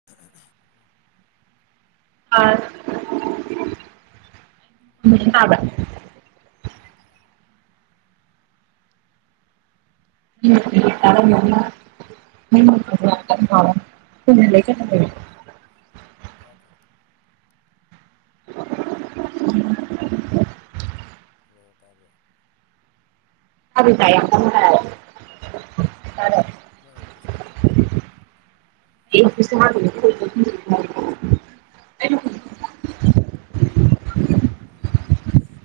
ꯑꯣ ꯑꯥ ꯇ ꯇꯣꯡ ꯇꯥꯏ ꯇꯥꯏ ꯇꯥꯏ ꯇꯥꯏ ꯇꯔ ꯇꯥꯏ ꯂꯩ ꯀ ꯇꯥꯗ꯭ꯔꯣ [unintelligible] ꯊꯣꯛꯪꯂꯛꯑꯣ ꯇꯥꯕ꯭ꯔꯣ ꯑꯔ [unintelligible] [inaudible] ꯅꯏꯕꯤ ꯁꯥꯗ꯭ꯔꯕꯨ [unintelligible]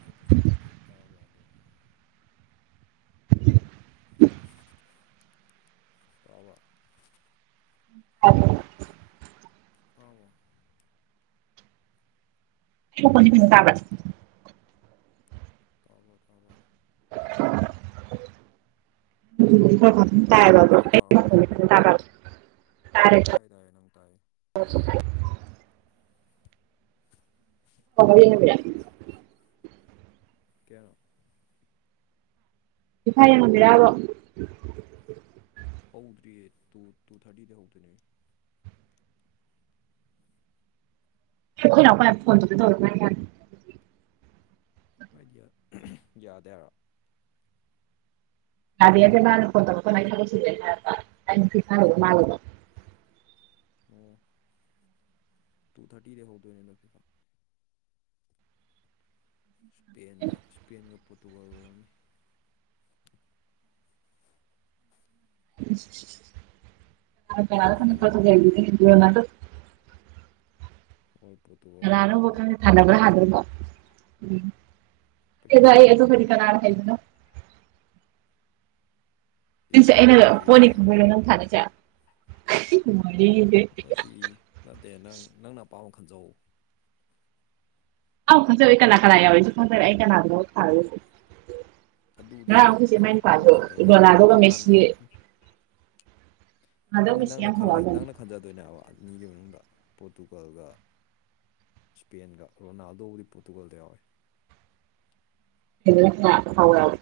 ꯑꯦꯄꯤꯁꯊꯣꯛꯀꯦ ꯇꯥꯔꯕ꯭ꯔꯥꯗꯣ ꯇꯕ ꯑ [unintelligible] ꯇꯕꯣ ꯣꯏ ꯐꯩꯅꯅ ꯇꯥꯕ [unintelligible] ꯇꯕ ꯇꯥꯕ [unintelligible] ꯇꯥꯏꯕ ꯇ ꯃꯈꯣꯟ ꯇꯥꯔꯕꯣ ꯇꯔ ꯇꯥꯏ ꯇꯥꯏ ꯅꯪ ꯇꯥꯏꯌꯦ ꯇꯥꯏ ꯅꯪꯕꯨꯗꯤ [unintelligible] ꯍꯅꯕꯤꯔ ꯀꯦꯔꯣ ꯐꯥꯏꯌꯦꯡ ꯉꯪꯗ꯭ꯔꯕꯣ ꯍꯧꯗ꯭ꯔꯤꯌꯦ ꯇꯨ ꯇꯨ ꯊꯥꯔꯇꯤꯗꯩ ꯍꯧꯗꯣꯏꯅꯦ ꯑꯩꯣꯏꯔꯣꯏ ꯐꯣꯟ ꯇ ꯍꯥꯏꯗꯤꯌꯥ ꯌꯥꯗꯦꯔꯣ ꯑꯗꯗꯤ ꯌꯥꯗꯦ ꯃꯥꯅ ꯈꯣꯟꯇ ꯂꯩ ꯍꯥꯏ ꯊꯕꯣꯏ ꯁꯤꯦ ꯍꯥꯏ ꯇꯥꯏ ꯈꯔ ꯃꯥꯜꯣ ꯑꯣ ꯇꯨ ꯊꯥꯔꯇꯤꯗ ꯍꯧꯗꯣꯏꯅꯦꯅꯣ ꯐꯤꯐꯝ ꯁꯄꯦꯟꯒ ꯁ꯭ꯄꯦꯟꯒ ꯄꯣꯔꯇꯨꯒꯥꯜ ꯑꯣꯏꯔꯝꯅꯤ ꯄꯩꯁꯥ ꯊꯥꯅꯁꯤꯔꯣ [unintelligible] ꯑꯣꯏ ꯄꯠꯇꯣ ꯀꯅꯥꯅꯣꯕꯣ ꯁꯥꯅꯕꯅ ꯍꯥꯟꯗꯣꯢꯅꯤ ꯄꯩꯁꯥ ꯈꯪꯗꯦꯗ ꯑꯩ ꯊꯥꯅꯁꯤꯔꯕ ꯑꯗꯨꯕꯨꯗꯤ ꯀꯅꯥ ꯍꯩꯕꯅꯣ ꯑꯦ ꯁꯤꯁꯦ ꯁꯨꯝ ꯑꯩꯅ ꯗꯥꯎ ꯌꯦꯡꯕ ꯄꯣꯠꯅꯤ ꯑꯣꯏꯅ ꯈꯪꯕꯣꯏꯔꯣ ꯅꯪ ꯊꯥꯅꯁꯦ ꯋꯥꯔꯤꯁꯦ ꯅꯠꯇꯦ ꯅꯠꯇꯦ ꯅꯪ ꯅꯪꯅ ꯑꯄꯥꯝꯕꯃ ꯈꯟꯖꯧ ꯑꯧ ꯈꯪꯖꯔꯦ ꯀꯅꯥ ꯀꯅꯥ ꯌꯥꯎꯔꯁꯨ ꯈꯪꯖꯔꯦ ꯑꯩ ꯀꯅꯥꯒꯅ ꯊꯥꯗꯣꯢꯁꯦ ꯉꯔꯥꯡ ꯑꯗꯨꯗꯅꯦ ꯑꯈꯣꯢ ꯆꯦ ꯃꯥꯢ ꯅꯪꯅ ꯑꯄꯥꯝꯕ ꯅꯨꯄꯥꯗꯣ ꯈꯟꯖꯧ ꯍꯥꯏꯁꯦ ꯔꯣꯅꯥꯜꯗꯣ ꯅꯪ ꯍꯥꯟꯅ ꯃꯦꯁꯤ ꯈꯟ ꯍꯥꯏꯗꯤ ꯅꯪꯅ ꯌꯥꯝ ꯈꯜꯂ ꯍꯧꯔꯛꯑꯝꯕꯅꯤ ꯅꯪꯅ ꯈꯟꯖꯗꯣꯏꯅꯦꯕ ꯑꯅꯤꯒꯤ ꯃꯅꯨꯡꯗ ꯄꯣꯔꯇꯨꯒꯜꯒ ꯁ꯭ꯄꯦꯟꯒ ꯔꯣꯅꯥꯜꯗꯣꯕꯨꯗꯤ ꯄꯣꯔꯇꯨꯒꯜꯗ ꯌꯥꯎꯋꯦ [unintelligible] ꯐꯥꯎꯕ ꯌꯥꯎꯏ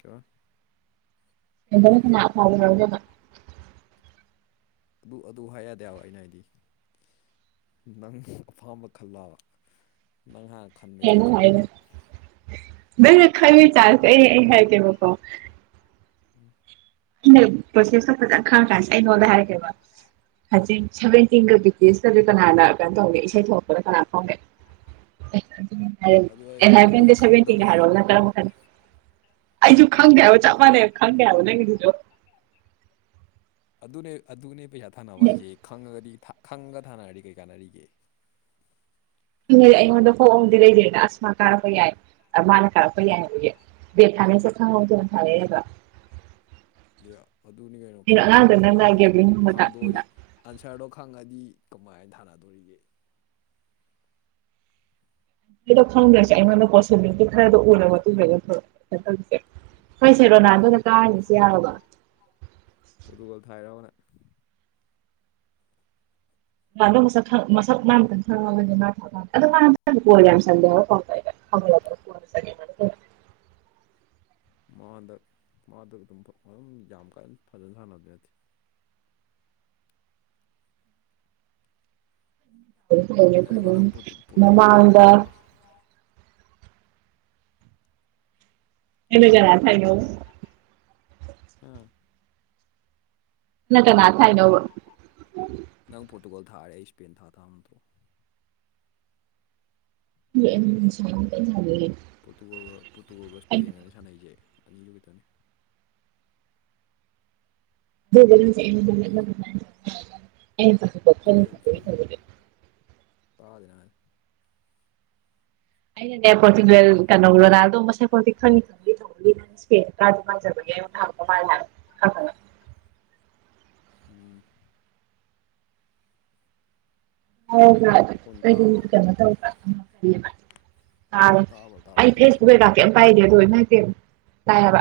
ꯀ ꯑꯦꯅꯥ ꯐꯥꯎ [unintelligible] ꯑꯗꯨ ꯑꯗꯨ ꯍꯥꯏ ꯌꯥꯗꯦꯕ ꯑꯩꯅ ꯍꯥꯏꯗꯤ ꯅꯪ ꯑꯄꯥꯝꯕ ꯈꯜꯂꯕ ꯅꯪ ꯍꯥꯟ ꯍꯦꯅ ꯍꯥꯏꯔꯦ ꯅꯪꯅ ꯈꯪꯉ ꯇꯥꯔꯁꯦ ꯑꯩ ꯑꯩ ꯍꯥꯏꯒꯦꯕꯀꯣ ꯂꯩ ꯄ꯭ꯔꯣꯁꯦꯁꯇ ꯐꯖꯅ ꯈꯡ ꯀꯥꯟꯗ ꯑꯩ ꯅꯉꯣꯟꯗ ꯍꯥꯏꯔꯛꯀꯦꯕ ꯍꯧꯖꯤꯛ ꯁꯚꯦꯟꯇꯤꯟꯒ ꯕꯤ ꯇꯤ ꯑꯦꯁ ꯀ ꯀꯅꯥꯅ ꯀꯩꯅꯣ ꯇꯧꯒꯦ ꯏꯁꯩ ꯊꯣꯛꯂꯛꯄꯗ ꯀꯅꯥ ꯐꯥꯎꯅꯤ ꯑꯦ ꯑꯗꯨ ꯑꯩ ꯑꯗꯨ ꯑꯩ ꯑꯦꯅꯥꯢꯟꯇꯤꯟꯒ ꯁꯚꯦꯟꯇꯤꯟꯒ ꯈꯪꯗꯕꯩ ꯍꯥꯢꯔꯛꯎ ꯅꯪ ꯀꯔꯝꯕ ꯈꯟꯅꯤ ꯑꯩꯁꯨ ꯈꯪꯗꯦꯕ ꯆꯄ ꯃꯥꯅꯩꯕ ꯈꯪꯗꯦꯕ ꯅꯪ ꯒꯤꯗꯨ ꯑꯗꯨꯅꯦ ꯑꯗꯨꯅꯦ ꯄꯩꯁꯥ ꯊꯥ ꯅꯕ ꯑꯩꯅ ꯍꯥꯢꯖꯦ ꯈꯪꯉꯗꯤ ꯈꯪꯉꯒ ꯊꯥꯅꯔꯗꯤ ꯀꯩ ꯀꯥꯟꯅꯔꯤꯒꯦ ꯅꯦ ꯑꯩꯉꯣꯟꯗ ꯍꯣꯞ ꯑꯃꯗꯤ ꯂꯩꯗꯅ ꯃ ꯀꯥꯔꯛꯄ ꯌꯥꯏ ꯃꯥꯅ ꯀꯥꯔꯛꯄ ꯌꯥꯏ ꯍꯥꯏꯕꯒꯤ ꯕꯦꯗ ꯊꯥꯅꯩꯁꯦ ꯈꯪꯍꯧꯗꯅ ꯊꯥꯅꯩ ꯅꯇꯣ ꯑꯗꯨꯅꯤ ꯀꯩꯅꯣ ꯈꯪꯗꯕꯤ ꯑꯉꯥꯡꯗ ꯅꯪꯅ ꯊꯥꯅꯕ ꯍꯥꯏꯁꯦ ꯒꯦꯕ꯭ꯂꯤꯡꯒꯨꯝꯕ ꯈꯪꯗꯣꯛꯑꯗꯤ ꯇꯥꯛꯄꯤꯕ ꯑꯟꯁꯔꯗꯣ ꯈꯪꯉꯗꯤ ꯀꯃꯥꯏꯅ ꯊꯥꯅꯗꯣꯔꯤꯒꯦ ꯀꯗꯣ ꯈꯪꯗ꯭ꯔꯁꯦ ꯑꯩꯉꯣꯟꯗ ꯄꯣꯁꯤꯕꯤꯂꯤꯇꯤ ꯈꯔꯗꯣ ꯎꯔ ꯃꯇꯨꯡꯗ ꯅꯇꯣ ꯀꯩꯅꯣ ꯇꯧꯔꯤꯁꯦ ꯍꯣꯏꯁꯦ ꯔꯣꯅꯥꯜꯗꯣꯅ ꯀꯥꯔꯅꯤꯁꯦ ꯌꯥꯔꯕꯣ ꯄꯣꯗꯨꯨꯒꯜ ꯊꯥꯏꯔꯕ ꯅꯪ ꯔꯣꯅꯥꯜꯗꯣ ꯃꯁꯛ ꯈꯪꯉ ꯃꯁꯛ ꯃꯥ ꯃꯊꯟ ꯈꯪꯉꯕꯅꯦ ꯑꯗꯣ ꯃꯥ ꯍꯟꯗꯛ ꯈꯪꯗꯦ ꯒꯣꯜ ꯌꯥꯝ ꯆꯜꯂꯦ ꯄꯥꯎ ꯇꯥꯢꯗ ꯃꯥ ꯍꯟꯗꯛ ꯃꯥꯗ ꯑꯗꯨꯝ ꯑꯗꯨꯝ ꯌꯥꯝ ꯀꯟꯅ ꯐꯖꯅ ꯁꯥꯟꯅꯕꯗꯤ ꯅꯠꯇꯦ ꯌꯥꯏꯀꯣ ꯅꯪ ꯄꯣꯔꯇꯨ- ꯄꯣꯔꯇꯨꯒꯜ ꯃꯃꯥꯡꯗ ꯊꯥꯔꯦꯀꯣ ꯅꯪꯅ ꯀꯅꯥ ꯊꯥꯏꯅꯣ ꯎꯝ ꯅꯪ ꯀꯅꯥ ꯊꯥꯏꯅꯣꯕ ꯅꯪ ꯄꯣꯔꯇꯨꯒꯥꯜ ꯊꯥꯔꯦ ꯑꯩ ꯏꯁꯄꯦꯟ ꯊꯥ ꯊꯥ ꯇꯥꯕ ꯅꯠꯇ꯭ꯔꯣ [unintelligible] ꯄꯣꯠꯇꯨꯒ ꯄꯣꯠꯇꯨꯒꯜ ꯏꯁꯄꯦꯟꯒꯅꯤ ꯁꯥꯟꯅꯩꯁꯦ ꯑꯅꯤꯗꯨ ꯈꯛꯇꯅꯦ [unintelligible] ꯑꯣꯒꯦ ꯒꯦ ꯇꯥꯗꯦ ꯅꯪ ꯍꯥꯢꯗꯣ ꯑꯩꯅꯅꯦ ꯄꯣꯔꯇꯩꯒꯜ ꯀꯩꯅꯣ ꯔꯣꯅꯥꯥꯜꯗꯣ ꯃꯁꯛ ꯄꯣꯛꯇꯤ ꯈꯪꯉꯤ [unintelligible] ꯀꯖꯨ ꯀꯖꯕꯒꯤ ꯍꯪꯕ ꯃꯥꯂꯦ ꯈꯪ ꯈꯪꯅ ꯎꯝ ꯃꯈꯣꯟ [unintelligible] ꯇꯥꯕ꯭ꯔꯥ ꯀꯩꯅꯣ ꯇꯧꯕ [unintelligible] ꯥ ꯇꯥꯕ꯭ꯔꯥ [unintelligible] ꯇꯥꯕ꯭ꯔꯥ ꯑꯩ ꯑꯩꯅ ꯍꯥꯏꯁꯦ ꯐꯦꯁꯕꯨꯛ ꯀꯩꯀ ꯀꯩꯝ ꯄꯥꯏꯗꯦ ꯑꯗꯨ ꯏꯃꯥꯢꯄꯦꯃ ꯄꯥꯢꯍꯥꯢꯕ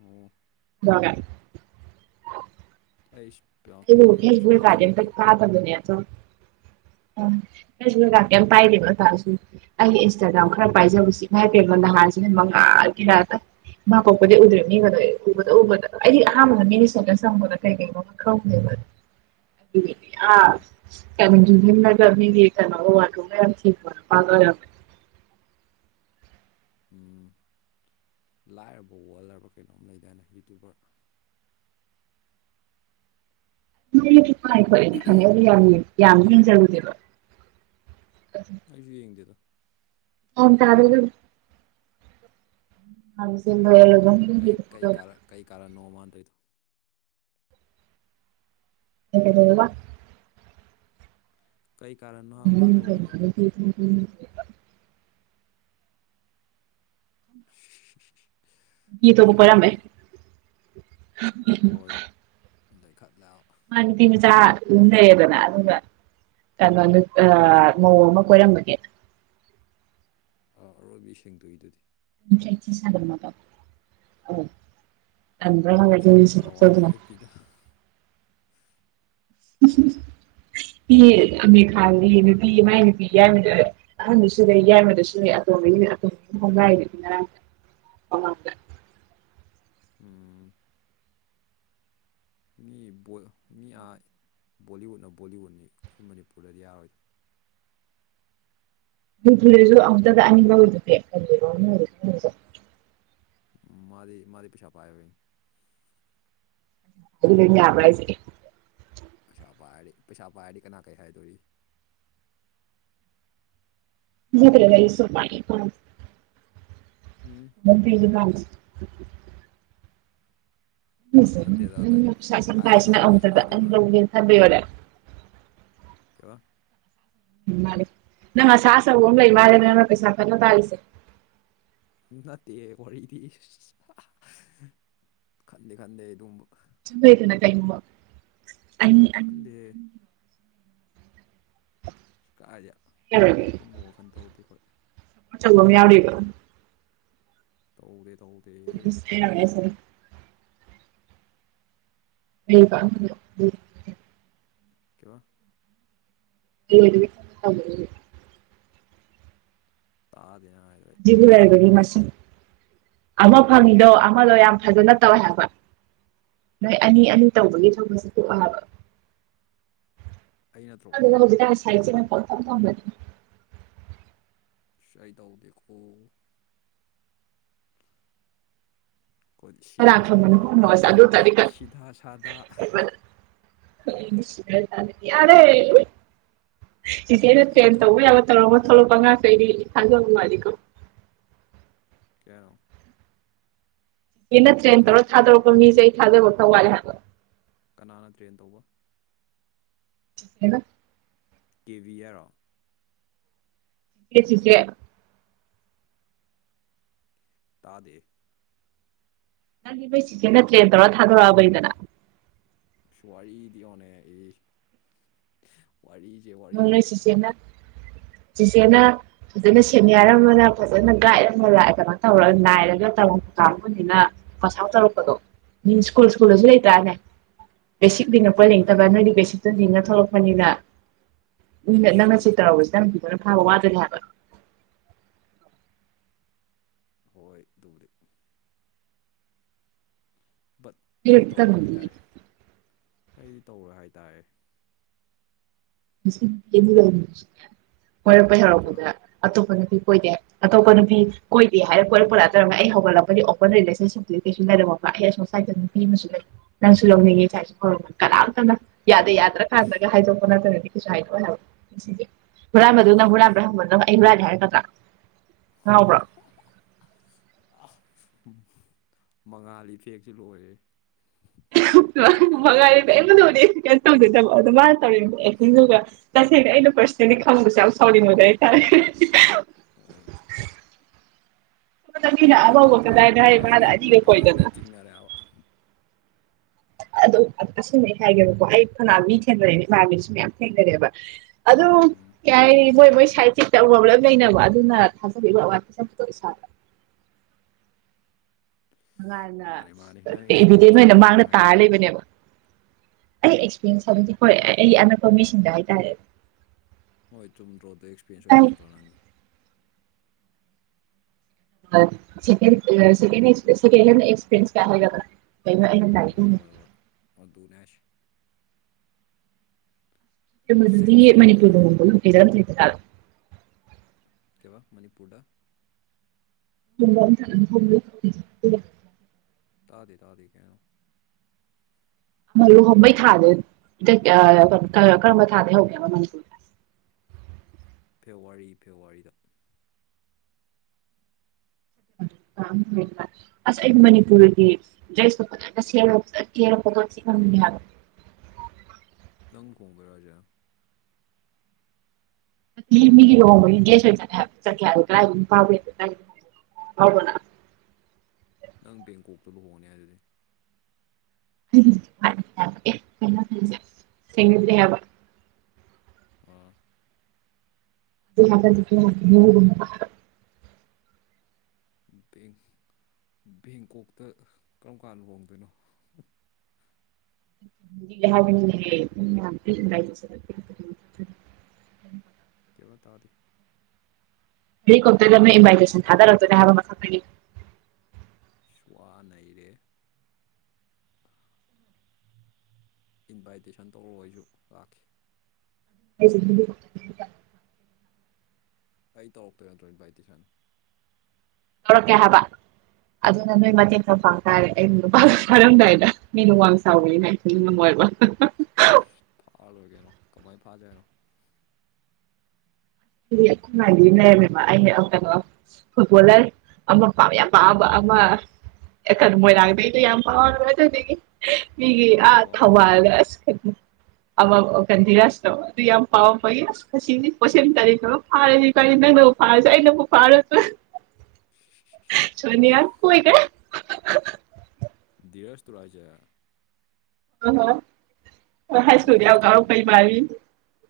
ꯑꯣ ꯀꯩꯗꯧꯔꯒꯦ ꯑꯁ ꯄꯦ ꯑꯩꯦꯕꯨ ꯀꯥꯖꯝꯇ ꯀꯥ ꯇ ꯗꯨꯅꯌꯥ ꯆ ꯑ ꯀꯩ ꯀꯥꯀꯦꯦꯝ ꯄꯥꯏꯗꯕ ꯆꯥꯁꯨ ꯑꯩꯒꯤ ꯏꯟꯁꯇꯥꯒ꯭ꯔꯥꯝ ꯈꯔ ꯄꯥꯏꯖꯕꯁꯤꯚ ꯄꯦꯝꯃ ꯅꯍꯥꯟꯁꯤꯅ ꯃꯉꯥꯜꯒꯤꯔ ꯃꯥ ꯀꯣꯛꯄꯗꯤ ꯎꯗ꯭ꯔꯦ ꯃꯤꯒꯗꯣ ꯎꯝ ꯎꯕꯗ ꯎꯕꯗ ꯑꯩꯗꯤ ꯑꯍꯥꯟꯕꯗ ꯃꯤꯅ ꯁꯣꯗꯅ ꯆꯪꯕꯗ ꯀꯩ ꯀꯩꯅꯣ ꯥ ꯎꯝ [unintelligible] ꯀꯒ ꯌꯦ ꯀꯅ ꯋꯥ ꯌꯥꯝ ꯊꯔ ꯄꯦ ꯎꯝ ꯂꯥꯏꯔꯕ ꯋꯥꯜꯂ ꯍꯥꯏꯕꯔꯥ ꯀꯩꯅꯣꯝ ꯂꯩꯗꯥꯅꯦ ꯌꯨꯇ꯭ꯌꯨꯕꯔ ꯃꯣꯏ ꯌꯨꯇ꯭ꯌꯨꯕ ꯄꯥꯏ ꯈꯣꯠꯂꯦꯗꯤ ꯈꯪꯉꯦ ꯑꯗꯨ ꯌꯥꯝ ꯌꯥꯝ ꯌꯦꯡꯖꯔꯨꯗꯦꯕ ꯑꯩꯖꯨ ꯌꯦꯡꯗꯦꯗ [unintelligible] ꯀꯩ ꯀꯩ [unintelligible] ꯀꯥꯔ ꯀꯩ ꯀꯥꯔꯟꯅꯣ ꯃꯥꯟ ꯇꯧꯔꯤꯗꯣ ꯀꯩ ꯀꯩꯗꯧꯔꯕ ꯀꯩ ꯀꯔꯟꯅꯣ [unintelligible] [unintelligible] ꯅꯨꯄꯤ ꯑꯇꯣꯞꯄ ꯀꯣꯏꯔꯝꯕꯩ ꯂꯩꯈꯠꯂꯦ ꯍꯣꯏ ꯂꯩꯈꯠꯂꯦꯕ ꯃꯥ ꯅꯨꯄꯤ ꯃꯆꯥ [unintelligible] ꯂꯩꯔꯦꯗꯅ ꯑꯗꯨꯒ ꯀꯩꯅꯣꯅꯤ ꯑꯥ ꯃꯧ ꯑꯃ ꯀꯣꯏꯔꯝꯕꯒꯤ ꯑꯥ ꯑꯔꯣꯏꯕꯤ ꯁꯦꯡꯗꯣꯛꯏꯗꯨꯗꯤ [unintelligible] ꯄꯤꯗꯥ ꯍꯣꯏ ꯃꯤ ꯑꯃꯤꯔ ꯈꯥꯟꯗꯤ ꯅꯨꯄꯤ ꯃꯥꯏ ꯅꯨꯄꯤ ꯌꯥꯏꯃꯒ ꯑꯍꯥꯟꯗꯨꯁꯨ ꯂꯩ ꯌꯥꯏꯃꯗꯁꯨ ꯂꯩ ꯑꯇꯣꯝꯕꯤꯒ ꯍꯣꯡꯒꯥꯏꯔꯤꯅꯤ ꯉꯔꯥꯡ ꯃꯃꯥꯡꯗ ꯎꯝ ꯃꯤ ꯃꯤ ꯑꯥ ꯕꯣꯂꯤꯋꯨꯠꯅ ꯕꯣꯂꯤꯋꯨꯠꯅꯤ ꯑꯩꯈꯣꯏ ꯃꯅꯤꯄꯨꯔꯗꯗꯤ ꯌꯥꯔꯣꯏꯗ ꯃꯅꯤꯄꯨꯔꯗꯖꯨ ꯑꯃꯨꯛꯇꯗ ꯑꯅꯤ ꯂꯧꯔꯤꯗꯨꯗꯤ [unintelligible] ꯃꯥꯗꯤ ꯃꯗꯤ ꯄꯩꯁꯥ ꯄꯥꯏꯕꯩꯅꯤ ꯑꯗꯨ ꯂꯣꯏꯟ ꯌꯕꯔꯥ ꯍꯥꯏꯁꯦ ꯄꯩꯁꯥ ꯄꯥꯏꯔꯗꯤ ꯄꯩꯁꯥ ꯄꯥꯏꯔꯗꯤ ꯀꯅꯥ ꯀꯔꯤ ꯍꯥꯏꯗꯣꯔꯤ [unintelligible] ꯎꯝ ꯃꯌꯥꯝ ꯄꯤꯔꯖꯨ ꯄꯥꯝꯗꯦ [unintelligible] ꯅꯠꯇꯦꯗ ꯂꯥꯏꯛ ꯄꯩꯁꯥ ꯑꯁꯨꯛꯌꯥꯝ ꯄꯥꯏꯔꯤꯁꯤꯅ ꯍꯥꯏꯒꯗꯕ ꯃꯤꯁꯤꯡ ꯑꯃꯨꯛꯇꯥ ꯍꯥꯏꯗꯣꯏ ꯑꯅꯤ ꯋꯥꯅꯤ ꯂꯧꯒꯦ ꯈꯟꯕꯩ ꯑꯣꯏꯔꯦ ꯀꯩꯕ ꯅꯪ ꯑꯁꯥ ꯑꯆꯧꯕ ꯑꯃ ꯂꯩꯕ ꯃꯥꯜꯂꯤ ꯅꯪꯅ ꯄꯩꯁꯥ ꯀꯥꯟꯅ ꯇꯥꯜꯂꯤꯁꯤ ꯅꯠꯇꯦ ꯋꯥꯔꯤꯗꯤ ꯈꯟꯗꯦ ꯈꯟꯗꯦ ꯑꯗꯨꯒꯨꯝꯕ ꯁꯨꯝ ꯂꯩꯗꯅ ꯀꯩ ꯒꯨꯝꯕ ꯈꯟꯗꯦꯍꯦ ꯀꯥꯏꯗꯩ ꯌꯥꯔꯣꯏꯕ ꯑꯗꯨꯒꯨꯝꯕ ꯋꯥꯈꯟ ꯇꯧꯗꯦ ꯑꯩꯈꯣꯏ [unintelligible] ꯌꯥꯎꯔꯤꯕ ꯇꯧꯗꯦ ꯇꯧ [unintelligible] [unintelligible] ꯀꯩꯕ [unintelligible] ꯇꯥꯗꯦ ꯅꯪ ꯍꯥꯏꯗꯣ ꯑꯩ ꯖꯤꯕꯨ ꯂꯩꯔꯕꯗꯤ ꯃꯁꯤꯡ ꯑꯃ ꯐꯪꯉꯤꯗꯣ ꯑꯃꯗꯣ ꯌꯥꯝ ꯐꯖꯅ ꯇꯧꯋꯦ ꯍꯥꯏꯕ ꯅꯣꯏ ꯍꯣꯏ ꯑꯅꯤ-ꯑꯅꯤ ꯇꯧꯕꯒꯤ ꯊꯕꯛꯁꯦ ꯇ‌ꯣꯛꯑꯣ ꯍꯥꯏꯕ ꯑꯩ ꯅꯠꯇ꯭ꯔꯣ ꯈꯪꯗ‌ꯦꯗ ꯍꯧꯖꯤꯛꯀꯟ ꯁꯥꯏꯆꯤꯛꯅ ꯄꯪꯊꯝ ꯊꯝꯕꯅꯤ ꯑꯩ ꯇꯧꯗꯦꯀꯣ ꯑꯩꯈꯣꯏꯗꯤ ꯁꯤꯗꯥ ꯁꯥꯗꯥ ꯁꯤꯗꯥ ꯁꯥꯗꯥ [inaudible] ꯌꯥꯔꯦ ꯆꯤꯆ‌ꯦꯅ ꯀꯩ ꯇ꯭ꯔꯦꯟ ꯇꯧꯕ ꯋꯥꯔꯤꯅꯣ ꯌꯥꯕ ꯇꯧꯔꯝꯃꯒ ꯊꯣꯛꯂꯛꯄ ꯑꯉꯥꯡꯈꯩꯗꯤ ꯊꯥꯖꯕ ꯋꯥꯠꯂꯤꯀꯣ ꯀꯩꯍꯥꯏꯅ‌ꯣ ꯆ‌ꯦꯅ ꯇ꯭ꯔꯦꯟ ꯀꯩ ꯇꯧꯔꯒ ꯊꯥꯗꯣꯔꯛꯄ ꯃꯤꯁꯦ ꯑꯩ ꯊꯥꯖꯕ ꯈꯔ ꯋꯥꯠꯂ‌ꯦ ꯍꯥꯏꯕ ꯀꯅꯥꯅ ꯇ꯭ꯔꯦꯟ ꯇꯧꯕ ꯆꯤꯆ‌ꯦꯅ ꯀꯦꯕꯤ ꯍꯥꯏꯔ‌ꯣ ꯀꯦ ꯆꯤꯆ‌ꯦ ꯇꯥꯗꯦ ꯅꯪꯗꯤ ꯅ‌ꯣꯏ ꯆꯤꯆ‌ꯦꯅ ꯇ꯭ꯔꯦꯟ ꯇꯧꯔꯒ ꯊꯥꯗꯣꯔꯛꯑꯕꯅꯤꯗꯅ ꯑꯁ ꯋꯥꯔꯤꯗꯤ ꯌ‌ꯦꯡꯉꫭꯅ‌ꯦ ꯏꯁ ꯋꯥꯔꯤ ꯅ‌ꯣꯏ ꯆꯤꯆ‌ꯦꯅ ꯆꯤꯆ‌ꯦꯅ ꯐꯖꯅ ꯁꯦꯅꯤꯌꯥꯔ ꯑꯃꯅ ꯐꯖꯅ ꯒꯥꯏꯗ ꯑꯃ ꯀꯩꯅꯣ ꯇꯧꯔꯒ ꯅꯥꯏꯔꯒ ꯇꯧꯕ ꯀꯥꯡꯕꯨꯅꯤꯅ ꯄꯥꯁ ꯑꯥꯎꯠ ꯇꯧꯔꯛꯄꯗꯣ ꯃꯤ ꯁ꯭ꯀꯨꯜ ꯁ꯭ꯀꯨꯜꯗꯁꯨ ꯂꯩꯇ꯭ꯔꯅꯦ ꯕꯦꯁꯤꯛ ꯂꯤꯡꯉꯛꯄ ꯍꯣꯏ ꯂꯤꯡꯉꯛꯇꯕ ꯅꯣꯏꯗꯤ ꯕꯦꯁꯤꯛꯇꯨ ꯂꯤꯡꯉ ꯊꯣꯛꯂꯛꯄꯅꯤꯅ ꯃꯤ ꯅꯪꯅ ꯁ꯭ꯀꯨꯜ ꯆꯤꯠ ꯁ꯭ꯀꯨꯜ ꯇꯧꯔꯕꯁꯨ ꯅꯪ ꯅꯨꯄꯤꯗꯨꯅ ꯐꯥꯕ ꯋꯥꯗꯨꯅꯦ ꯍꯥꯏꯕ ꯍꯣꯏ ꯑꯗꯨꯕꯨꯗꯤ ꯕꯠ ꯅꯣꯏ ꯑꯩꯗꯤ ꯇꯧꯔꯦ ꯑꯝꯇꯪꯗꯤ ꯅꯨꯄꯤ ꯍꯥꯏꯇꯥꯔꯦ ꯑꯩꯗꯤ ꯇꯧꯔꯦ ꯍꯥꯏꯇꯥꯔꯦ ꯋꯔꯛꯄꯩ ꯀꯩꯕ ꯍꯧꯔꯛꯄꯗ ꯑꯇꯣꯞꯄ ꯅꯨꯄꯤ ꯀꯣꯏꯗꯦ꯫ ꯑꯇꯣꯞꯄ ꯅꯨꯄꯤ ꯀꯣꯏꯗꯦ ꯍꯥꯏꯔꯒ ꯀꯣꯏꯔꯛꯄꯂꯠꯇꯔ ꯑꯩ ꯍꯧꯒꯠꯂꯛꯄꯗꯤ ꯑꯣꯄꯟ ꯔꯤꯂꯦꯁꯟꯁꯤꯞꯇꯗꯤ ꯀꯩꯁꯨ ꯂꯩꯔꯝꯄ ꯑꯩ ꯑꯁ ꯃꯤ ꯑꯃꯁꯨ ꯂꯩ ꯅꯪꯁꯨ ꯂꯧꯅꯤꯡꯉꯦ ꯏꯁꯥꯏꯁꯨ ꯈꯔꯅꯤ ꯀꯅꯥꯝꯇꯅ ꯌꯥꯗ ꯌꯥꯗ꯭ꯔ ꯀꯥꯟꯗꯒ ꯍꯥꯏꯗꯣꯛꯄ ꯅꯠꯇꯅꯗꯤ [unintelligible] ꯍꯨꯔꯥꯟꯕꯗꯨ ꯅꯪ ꯍꯨꯔꯥꯟꯕ꯭ꯔꯥ ꯍꯪꯕꯗ ꯑꯩ ꯍꯨꯔꯥꯜꯂꯤ ꯍꯥꯏꯔꯛꯀꯗ꯭ꯔꯥ ꯉꯥꯎꯕ꯭ꯔ‌ꯣ ꯑ ꯃꯉꯥꯜ ꯏꯐꯦꯛꯁꯤ ꯂꯣꯏꯔꯦꯍ‌ꯦ ꯃꯉꯥꯏꯔꯤ ꯀꯩꯝꯇ ꯇꯧꯗ‌ꯦ ꯀꯩꯝ ꯇꯧꯗ‌ꯦ ꯆꯡꯉꯛꯑꯣ ꯑꯗꯨ ꯃꯥꯅ ꯇꯧꯔꯤꯝ ꯑꯦꯛꯇꯤꯡꯗꯨꯒ ꯇꯁꯦꯡꯅ ꯑꯩꯅ ꯄꯔꯁꯅꯦꯜꯂꯤ ꯈꯪꯕꯁ‌ꯦ ꯌꯥꯝ ꯁꯥꯎꯅꯤꯡꯕꯅ‌ꯦ ꯍꯥꯏꯇꯥꯔꯦ ꯍꯣꯏ ꯃꯤꯅ ꯑꯉꯧꯕ ꯅꯨꯄꯥ ꯀꯗꯥꯏꯗ ꯍꯥꯏ ꯅꯨꯄꯥꯒꯩ ꯃꯥꯅ ꯂꯣꯏ ꯑꯅꯤꯒ ꯅꯨꯄꯥꯒꯩ ꯀꯣꯏꯗꯅ ꯂꯣꯏ ꯆꯤꯡꯅꯔꯦ ꯍꯥꯏꯕ ꯑꯗꯨꯝ ꯑꯁꯨꯝꯃꯥꯏ ꯍꯥꯏꯒꯦꯕꯀꯣ ꯑꯩ ꯐꯅꯥ ꯃꯤ ꯊꯦꯡꯅꯔꯦꯅꯦ ꯏꯃꯥꯟꯕꯤꯁꯨ ꯃꯌꯥꯝ ꯊꯦꯡꯅꯔꯦꯕ ꯑꯗꯨ ꯎꯝ ꯀꯩ ꯍꯥꯏꯅꯤ ꯃꯣꯏ-ꯃ‌ꯣꯏ ꯁꯥꯏꯠ ꯆꯤꯛ ꯌꯥꯝ ꯄ꯭ꯔ‌ꯣꯕ꯭ꯂ‌ꯦꯝ ꯂꯩꯅꯕ ꯑꯗꯨꯅ ꯊꯥꯖꯕ ꯏꯋꯥꯠ ꯋꯥꯠꯄꯖ ꯇꯧꯌ‌ꯦ ꯏꯁꯥꯗ ꯃꯉꯥꯜꯅ ꯃꯥꯅꯤ ꯃꯥꯅꯤ ꯅꯪ ꯏꯕꯤꯗ‌ꯦꯟ ꯑꯦꯛꯁꯄꯤꯔꯦꯟꯁꯇꯨꯅ ꯑꯣꯏꯅ ꯑꯩꯅ ꯃꯥꯡꯗ ꯇꯥꯔ ꯍꯥꯏꯔꯤꯗꯣ ꯂꯩꯕꯅꯦꯕ ꯑꯩ ꯑꯦꯛꯁꯄꯤꯔꯤꯌꯦꯟꯁ ꯍꯥꯏꯕꯗꯤ ꯍ‌ꯣꯏ ꯑꯩ ꯑꯅꯛꯄ ꯃꯤꯁꯤꯡꯗ ꯍꯥꯏꯇꯥꯔꯦ ꯍꯣꯏ ꯆꯨꯝꯗ꯭ꯔꯣ ꯑꯗꯩ ꯑꯦꯛꯁꯄꯤꯔꯦꯟꯁ ꯑꯣꯏꯗꯣꯏ ꯅꯠꯇ꯭ꯔꯣ ꯅꯪꯒꯤ ꯍ‌ꯣꯏ ꯁꯦꯀ‌ꯦꯟ ꯁ‌ꯦꯀ‌ꯦꯟ ꯁꯦꯀ‌ꯦꯟꯍ‌ꯦꯟ ꯑꯦꯛꯁꯄꯤꯔꯤꯟꯁ ꯀꯥꯏ ꯍꯥꯏꯒꯗ꯭ꯔ ꯀꯩꯅ‌ꯣ ꯑꯩꯅ ꯅꯥ ꯍꯣꯏ ꯍꯣꯏ ꯍꯣꯏ ꯑꯗꯨꯅꯦ ꯍꯥꯏꯁ‌ꯦ ꯀꯩꯅꫭꯗꯨꯗꯤ ꯁꯦꯝ ꯁꯦꯝ ꯃꯅꯤꯄꯨꯔ ꯂꯨꯍꫭꯡ [unintelligible] ꯀꯩꯕ ꯃꯅꯤꯄꯨꯔꯗ [unintelligible] ꯇꯥꯗ ꯇꯥꯗꯦ ꯀꯩꯅꯣ ꯂꯨꯍꯣꯡꯕꯩ ꯊꯥꯗ‌ꯣ ꯀꯔꯝꯕ ꯊꯥꯗꯩ ꯍꯧꯒꯦꯕ ꯃꯅꯤꯄꯨꯔ ꯐꯦꯕꯋꯥꯔꯤ ꯐꯦꯕꯋꯥꯔꯤꯗ [unintelligible] ꯑꯁ ꯑꯩ ꯃꯅꯤꯄꯨꯔꯤꯒꯤ ꯗ꯭ꯔꯦꯁꯇꯣ ꯐꯖꯅ ꯁꯦꯠꯂꯒ ꯐꯖꯅ ꯀꯦꯔꯥ ꯐꯣꯇꯣ ꯊꯤ ꯅꯝꯅꯤꯡꯉꯦ ꯍꯥꯏꯕ ꯅꯪ ꯈꯣꯡ ꯈꯔꯖꯦ ꯀꯤ ꯃꯤꯒꯤ ꯂꯨꯋꯣꯡꯕꯒꯤ ꯒꯥꯁ ꯌꯥꯠꯂꯦ ꯍꯥꯏꯕ ꯌꯥꯠꯀꯦ ꯍꯥꯏꯕ ꯀꯔꯥꯏꯗꯥꯏ ꯅꯨꯄꯁꯨ ꯖꯥꯏꯇꯅ ꯀꯔꯥꯏꯗꯥꯏ ꯉꯥꯏꯕꯔ ꯅꯪ ꯅꯪ ꯕꯦꯡꯀꯣꯛꯇ ꯂꯨꯍꯣꯡꯉꯅꯤ ꯍꯥꯏꯗꯨꯗꯤ [unintelligible] ꯁꯦꯡꯅꯗꯦ ꯍꯥꯏꯕ ꯑꯣ [unintelligible] ꯕꯦꯡ ꯕꯦꯡꯀꯣꯛꯇ ꯀꯔꯝ ꯀꯥꯟꯗ ꯂꯨꯍꯣꯡꯗꯣꯏꯅꯣ [unintelligible] ꯀꯦꯕ ꯇꯥꯗꯦ ꯍꯦꯂꯤꯀꯣꯞꯇꯔ ꯗꯒꯤ ꯑꯃ ꯏꯟꯚꯥꯏꯇꯦꯁꯟ ꯊꯥꯗꯔꯛꯇꯣꯏꯅꯦ ꯍꯥꯏꯕ ꯃꯊꯛꯇꯒꯤ ꯁ꯭ꯋꯥ ꯅꯩꯔꯦꯍꯦ ꯏꯟꯚꯥꯏꯇꯦꯁꯟ ꯇꯧꯔꯛ ꯑꯣ ꯑꯩꯁꯨ ꯂꯥꯛꯀꯦ [unintelligible] ꯑꯩ ꯇꯧꯔꯛꯇꯣꯏ ꯅꯠꯗ꯭ꯔꯣ ꯏꯟꯚꯥꯏꯇꯦꯁꯟ ꯇꯧꯔꯛꯀꯦ ꯍꯥꯏꯕ ꯑꯗꯨꯅ ꯅꯣꯏ ꯃꯇꯦꯡ ꯈꯔ ꯄꯥꯡ ꯇꯥꯔꯦ ꯑꯩ ꯅꯨꯄꯥꯁꯨ ꯆꯥꯔꯝꯗꯥꯏꯗ ꯃꯤꯗꯨ ꯋꯥꯡ ꯆꯥꯎꯕꯅꯤꯅ ꯑꯩ ꯌꯥꯝ ꯅꯨꯡꯉꯥꯏꯕ ꯐꯥꯔ ꯂꯣꯏꯔꯦ ꯀꯩꯅꯣ ꯀꯃꯥꯏꯅ ꯐꯥꯖꯦ ꯍꯥꯏꯅꯣ [unintelligible] ꯑꯈꯣꯏ ꯃꯥꯒꯤ ꯑꯃ ꯂꯩꯔꯝꯃꯦꯕ ꯑꯩꯅ ꯑꯥ ꯀꯩꯅꯣ ꯐꯨꯠꯕꯣꯂꯔ ꯑꯃ ꯄꯥꯝ ꯌꯥꯝ ꯄꯥꯝꯕ ꯑꯃ ꯑꯦꯀꯥ ꯃꯣꯏꯔꯥꯡ ꯗꯩꯗꯣ ꯌꯥꯝ ꯄꯥꯝꯃꯦꯕ [unintelligible] ꯃꯤꯒꯤ ꯑ ꯅꯨꯄꯥꯔꯣ ꯍꯥꯏꯁꯦ ꯊꯧꯕꯥꯜꯗ ꯑꯁ ꯈꯥꯪꯗꯦ ꯑ ꯀꯟꯗꯤꯔꯁꯇꯣ ꯑꯗꯨ ꯌꯥꯝ ꯄꯥꯝꯕꯩ [unintelligible] ꯐꯥꯔꯁꯤ ꯀꯩꯅꯣ ꯅꯪꯅꯕꯨ ꯐꯥꯔꯁꯨꯦ ꯑꯩꯅꯕꯨ ꯐꯥꯔꯁꯨ ꯁꯣꯅꯤꯌꯥ ꯀꯣꯏꯗꯦ ꯙꯤꯔꯖ ꯇꯨꯔꯣ ꯍꯥꯏꯁꯦ ꯑ ꯍꯣꯏ ꯍꯥꯏ ꯁ꯭ꯀꯨꯜꯗ ꯌꯥꯝ ꯗꯤꯔꯁꯇꯣ ꯄꯥꯎ ꯉꯥꯎꯔꯛꯄ [unintelligible]